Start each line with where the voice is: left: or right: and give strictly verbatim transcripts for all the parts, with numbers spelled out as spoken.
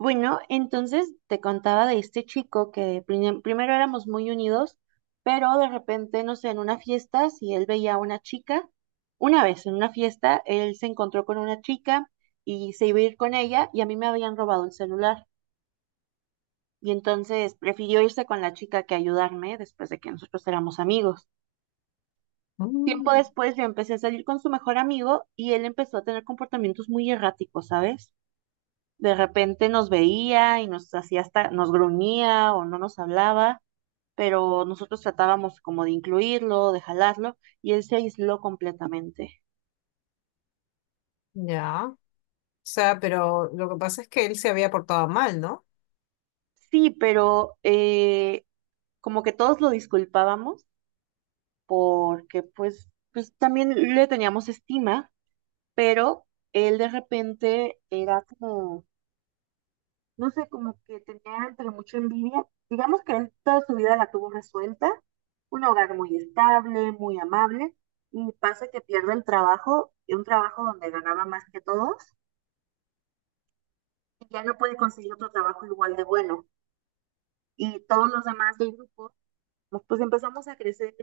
right: Bueno, entonces te contaba de este chico que prim- primero éramos muy unidos, pero de repente, no sé, en una fiesta, si él veía a una chica, una vez en una fiesta, él se encontró con una chica y se iba a ir con ella y a mí me habían robado el celular. Y entonces prefirió irse con la chica que ayudarme después de que nosotros éramos amigos. Tiempo
left: Mm,
right: después yo empecé a salir con su mejor amigo y él empezó a tener comportamientos muy erráticos, ¿sabes? De repente nos veía y nos hacía hasta, nos gruñía o no nos hablaba, pero nosotros tratábamos como de incluirlo, de jalarlo, y él se aisló completamente.
left: ya. O sea, pero lo que pasa es que él se había portado mal, ¿no?
right: Sí, pero eh, como que todos lo disculpábamos porque pues, pues también le teníamos estima, pero él de repente era como no sé, como que tenía entre mucha envidia. Digamos que él toda su vida la tuvo resuelta, un hogar muy estable, muy amable, y pasa que pierde el trabajo, y un trabajo donde ganaba más que todos, y ya no puede conseguir otro trabajo igual de bueno. Y todos los demás del grupo, pues, pues empezamos a crecer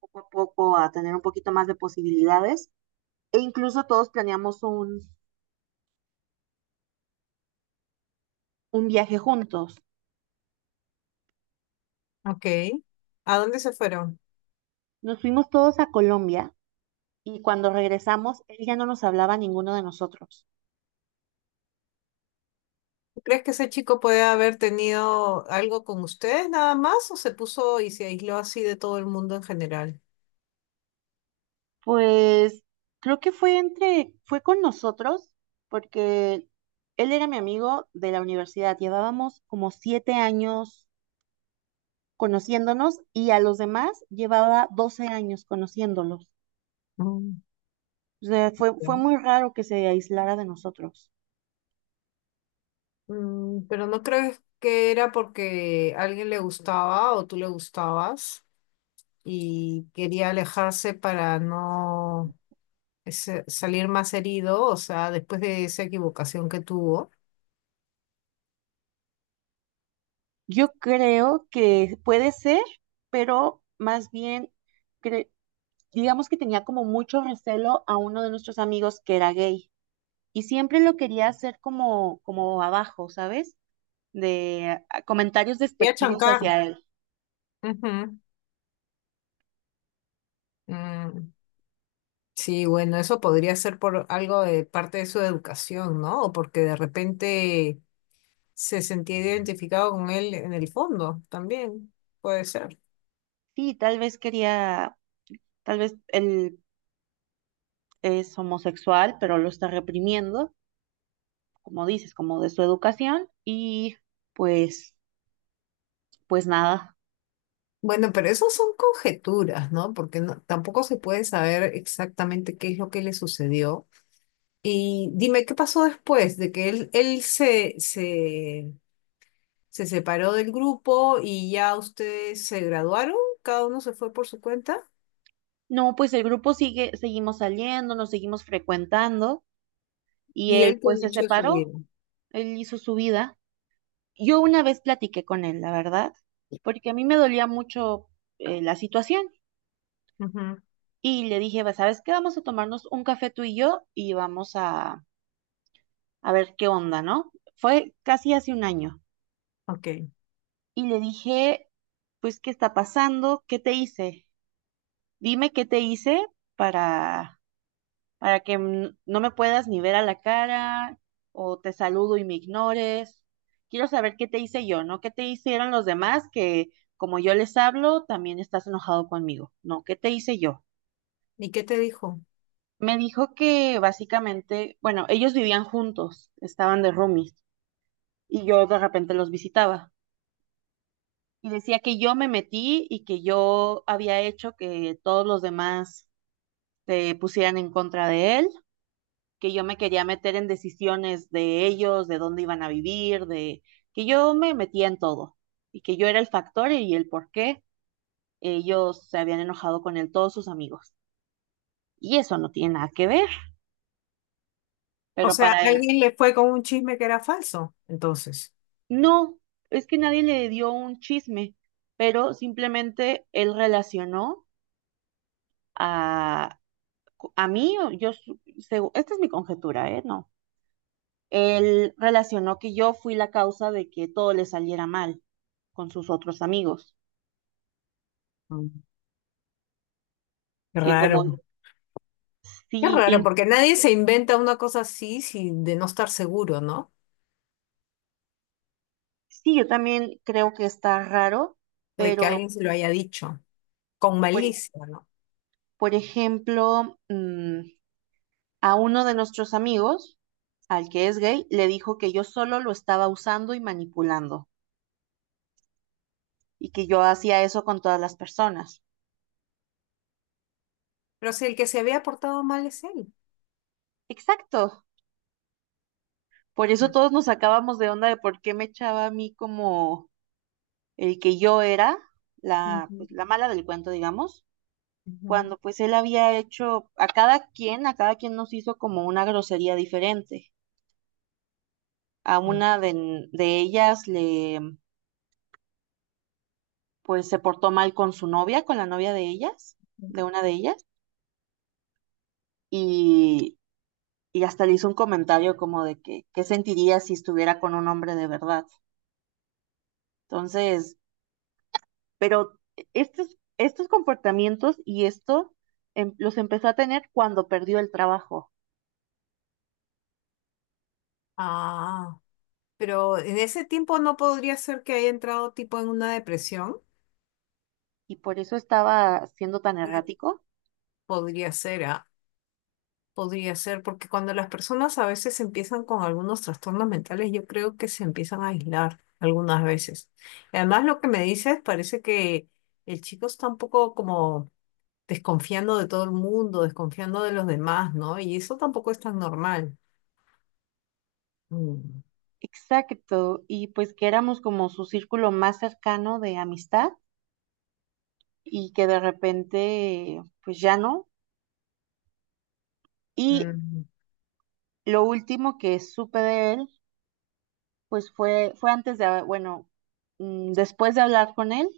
right: poco a poco, a tener un poquito más de posibilidades, e incluso todos planeamos un, un viaje juntos.
left: Ok. ¿A dónde se fueron?
right: Nos fuimos todos a Colombia y cuando regresamos, él ya no nos hablaba a ninguno de nosotros.
left: ¿Tú crees que ese chico puede haber tenido algo con ustedes nada más o se puso y se aisló así de todo el mundo en general?
right: Pues creo que fue entre, fue con nosotros, porque él era mi amigo de la universidad. Llevábamos como siete años conociéndonos y a los demás llevaba doce años conociéndolos.
left: Mm,
right: O sea, fue, fue
left: ya.
right: muy raro que se aislara de nosotros.
left: Mm, pero no crees que era porque alguien le gustaba o tú le gustabas y quería alejarse para no ese- salir más herido, o sea, después de esa equivocación que tuvo.
right: Yo creo que puede ser, pero más bien, cre- digamos que tenía como mucho recelo a uno de nuestros amigos que era gay y siempre lo quería hacer como, como abajo, ¿sabes? De ah, comentarios
left: Quería
right: despectivos
left: chancar.
right: hacia él.
left: Ujú. Mm, Sí, bueno, eso podría ser por algo de parte de su educación, ¿no? O porque de repente se sentía identificado con él en el fondo, también puede ser.
right: Sí, tal vez quería, tal vez él es homosexual, pero lo está reprimiendo, como dices, como de su educación, y pues, pues nada.
left: Bueno, pero eso son conjeturas, ¿no? Porque no- tampoco se puede saber exactamente qué es lo que le sucedió. Y dime, ¿qué pasó después de que él, él se, se, se, separó del grupo y ya ustedes se graduaron? ¿Cada uno se fue por su cuenta?
right: No, pues el grupo sigue, seguimos saliendo, nos seguimos frecuentando, y
left: ¿Y
right: él
left: él qué
right: pues
left: ha
right: se
left: hecho de su vida?
right: separó, él hizo su vida. Yo una vez platiqué con él, la verdad, porque a mí me dolía mucho eh, la situación,
left: Ujú.
right: y le dije, "Va, ¿sabes qué? Vamos a tomarnos un café tú y yo, y vamos a a ver qué onda, ¿no? Fue casi hace un año
left: Ok.
right: y le dije, pues, ¿qué está pasando? ¿Qué te hice? Dime qué te hice para, para que n- no me puedas ni ver a la cara o te saludo y me ignores. Quiero saber qué te hice yo, ¿no? ¿Qué te hicieron los demás que como yo les hablo, también estás enojado conmigo? No, ¿qué te hice yo?
left: ¿Y qué te dijo?
right: Me dijo que básicamente, bueno, ellos vivían juntos, estaban de roomies y yo de repente los visitaba. Y decía que yo me metí y que yo había hecho que todos los demás se pusieran en contra de él, que yo me quería meter en decisiones de ellos, de dónde iban a vivir, de que yo me metía en todo y que yo era el factor y el por qué ellos se habían enojado con él, todos sus amigos. Y eso no tiene nada que ver,
left: O
right: pero
left: sea,
right: para él,
left: alguien le fue con un chisme que era falso. Entonces,
right: no, es que nadie le dio un chisme, pero simplemente él relacionó a co- a mí, o yo, su- segu- esta es mi conjetura, ¿eh? No. Él relacionó que yo fui la causa de que todo le saliera mal con sus otros amigos,
left: mm. Qué
right: que como
left: raro. Qué
right: sí,
left: raro,
right: in-
left: porque nadie se inventa una cosa así sin de no estar seguro, ¿no?
right: sí, yo también creo que está raro,
left: De que
right: pero
left: alguien se lo haya dicho, con
right: por,
left: malicia, ¿no?
right: por ejemplo, mm, a uno de nuestros amigos, al que es gay, le dijo que yo solo lo estaba usando y manipulando y que yo hacía eso con todas las personas.
left: Pero si el que se había portado mal es él.
right: Exacto. Por eso
left: Mm.
right: todos nos sacábamos de onda de por qué me echaba a mí como el que yo era la,
left: Ujú,
right: pues, la mala del cuento, digamos,
left: ujú,
right: cuando pues él había hecho a cada quien, a cada quien nos hizo como una grosería diferente. A una de, de ellas le, pues se portó mal con su novia, con la novia de ellas,
left: ujú.
right: de una de ellas, y, y hasta le hizo un comentario como de que, ¿qué sentiría si estuviera con un hombre de verdad? Entonces, pero estos, estos comportamientos y esto em- los empezó a tener cuando perdió el trabajo.
left: Ah, pero en ese tiempo no podría ser que haya entrado tipo en una depresión.
right: Y por eso estaba siendo tan
left: Puede-
right: errático.
left: Podría ser, ¿ah? Podría ser, porque cuando las personas a veces empiezan con algunos trastornos mentales, yo creo que se empiezan a aislar algunas veces. Y además, lo que me dices, parece que el chico está un poco como desconfiando de todo el mundo, desconfiando de los demás, ¿no? Y eso tampoco es tan normal. Mm.
right: Exacto, y pues que éramos como su círculo más cercano de amistad y que de repente pues ya no. Y
left: Mm.
right: lo último que supe de él pues fue, fue antes de, ah, bueno, mm, después de hablar con él,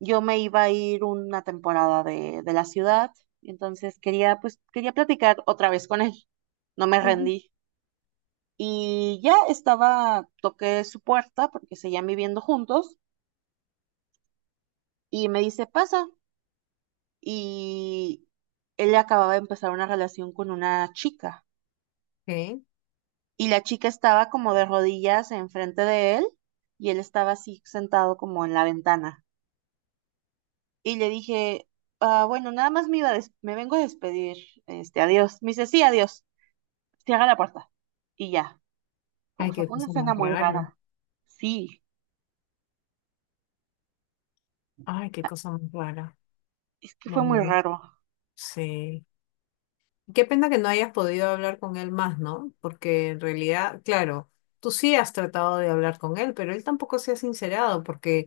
right: yo me iba a ir una temporada de, de la ciudad, entonces quería pues quería platicar otra vez con él, no me
left: Ujú.
right: rendí. Y ya estaba, toqué su puerta porque seguían viviendo juntos. Y me dice, pasa. Y él acababa de empezar una relación con una chica.
left: Ok.
right: Y la chica estaba como de rodillas enfrente de él y él estaba así sentado como en la ventana. Y le dije, "Ah, bueno, nada más me iba a des- me vengo a despedir, este, adiós. Me dice, sí, adiós. Cierra la puerta. Y ya.
left: Ay,
right: O sea,
left: qué
right: fue una
left: cosa
right: escena
left: más
right: muy
left: rara.
right: rara. Sí,
left: Ay, qué cosa más rara.
right: es que fue muy
left: Bueno,
right: raro.
left: sí. Qué pena que no hayas podido hablar con él más, ¿no? Porque en realidad, claro, tú sí has tratado de hablar con él, pero él tampoco se ha sincerado porque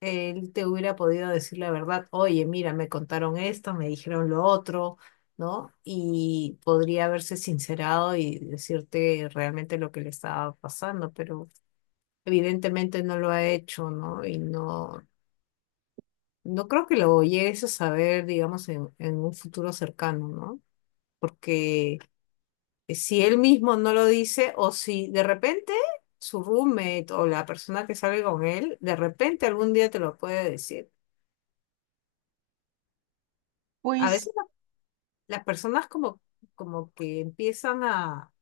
left: él te hubiera podido decir la verdad, oye, mira, me contaron esto, me dijeron lo otro, ¿no? Y podría haberse sincerado y decirte realmente lo que le estaba pasando, pero evidentemente no lo ha hecho, ¿no? Y no, no creo que lo llegues a saber, digamos, en, en un futuro cercano, ¿no? Porque si él mismo no lo dice o si de repente su roommate o la persona que sale con él, de repente algún día te lo puede decir. A
right: Pues
left: veces la- las personas como, como que empiezan a,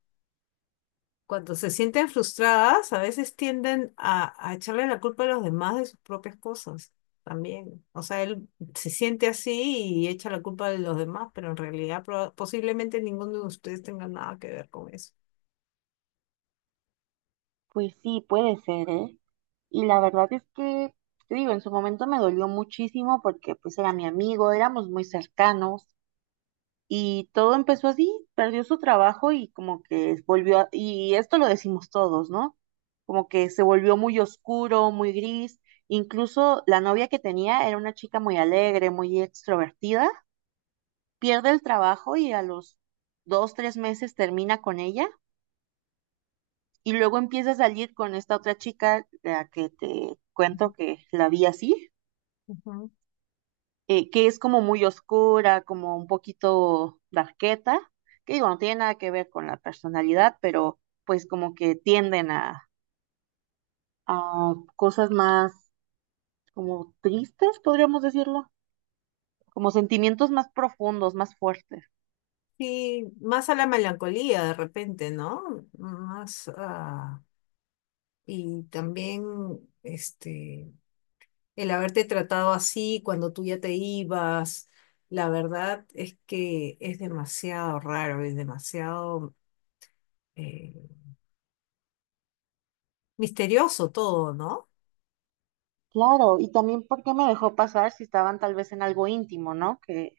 left: cuando se sienten frustradas, a veces tienden a, a echarle la culpa a los demás de sus propias cosas también. O sea, él se siente así y echa la culpa de los demás, pero en realidad proba- posiblemente ninguno de ustedes tenga nada que ver con eso.
right: Pues sí, puede ser, ¿eh? Y la verdad es que, te digo, en su momento me dolió muchísimo porque pues era mi amigo, éramos muy cercanos y todo empezó así, perdió su trabajo y como que volvió, a- y esto lo decimos todos, ¿no? Como que se volvió muy oscuro, muy gris, incluso la novia que tenía era una chica muy alegre, muy extrovertida, pierde el trabajo y a los dos, tres meses termina con ella. Y luego empieza a salir con esta otra chica, la que te cuento que la vi así,
left: Ujú.
right: eh, que es como muy oscura, como un poquito darqueta, que digo, no tiene nada que ver con la personalidad, pero pues como que tienden a, a cosas más como tristes, podríamos decirlo, como sentimientos más profundos, más fuertes.
left: Sí, más a la melancolía de repente, ¿no? Más a... Y también este, el haberte tratado así cuando tú ya te ibas, la verdad es que es demasiado raro, es demasiado eh, misterioso todo, ¿no?
right: Claro, y también porque me dejó pasar si estaban tal vez en algo íntimo, ¿no? Que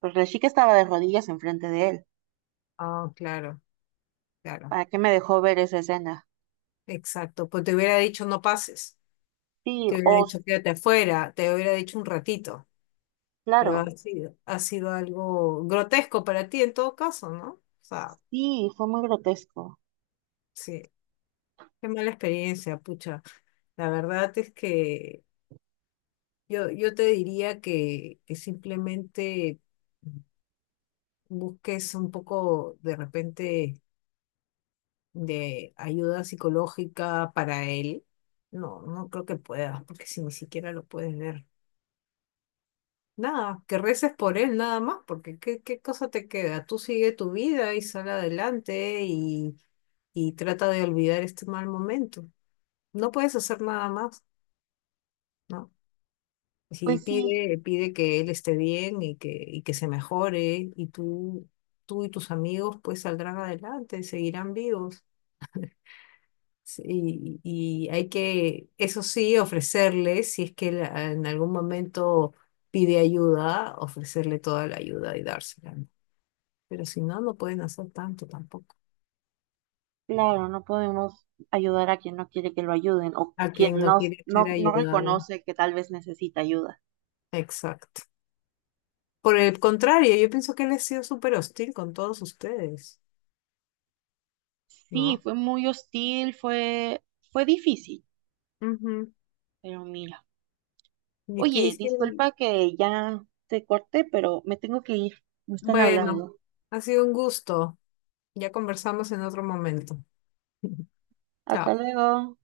right: pues la chica estaba de rodillas enfrente de él.
left: Ah, claro, claro,
right: ¿Para qué me dejó ver esa escena?
left: exacto. Pues te hubiera dicho no pases,
right: Sí,
left: te hubiera
right: o
left: dicho quédate afuera, te hubiera dicho un ratito, pero ha
right: claro,
left: sido, ha sido algo grotesco para ti en todo caso, ¿no? O sea,
right: sí, fue muy grotesco.
left: sí, qué mala experiencia, pucha. La verdad es que yo, yo te diría que, que simplemente busques un poco de repente de ayuda psicológica para él. No, no creo que puedas, porque si ni siquiera lo puedes ver. Nada, que reces por él nada más, porque ¿qué, qué cosa te queda? Tú sigue tu vida y sal adelante y, y trata de olvidar este mal momento. No puedes hacer nada más, ¿no? Sí,
right: Pues sí,
left: pide, pide que él esté bien y que, y que se mejore y tú, tú y tus amigos pues saldrán adelante, seguirán vivos. Sí, Y, y hay que, eso sí, ofrecerles, si es que él, ah, en algún momento pide ayuda, ofrecerle toda la ayuda y dársela, ¿no? Pero si no, no pueden hacer tanto tampoco.
right: claro, no podemos ayudar a quien no quiere que lo ayuden o
left: A quien
right: quien
left: no
right: no,
left: quiere
right: no,
left: ser
right: no
left: ayudado.
right: reconoce que tal vez necesita ayuda.
left: Exacto. Por el contrario, yo pienso que él ha sido súper hostil con todos ustedes,
right: Sí,
left: ¿no?
right: fue muy hostil, fue, fue difícil,
left: Ujú.
right: pero mira. Oye,
left: Difícil.
right: disculpa que ya te corté, pero me tengo que ir. Me están
left: Bueno,
right: hablando.
left: ha sido un gusto. Ya conversamos en otro momento.
right: Hasta
left: Chao.
right: luego.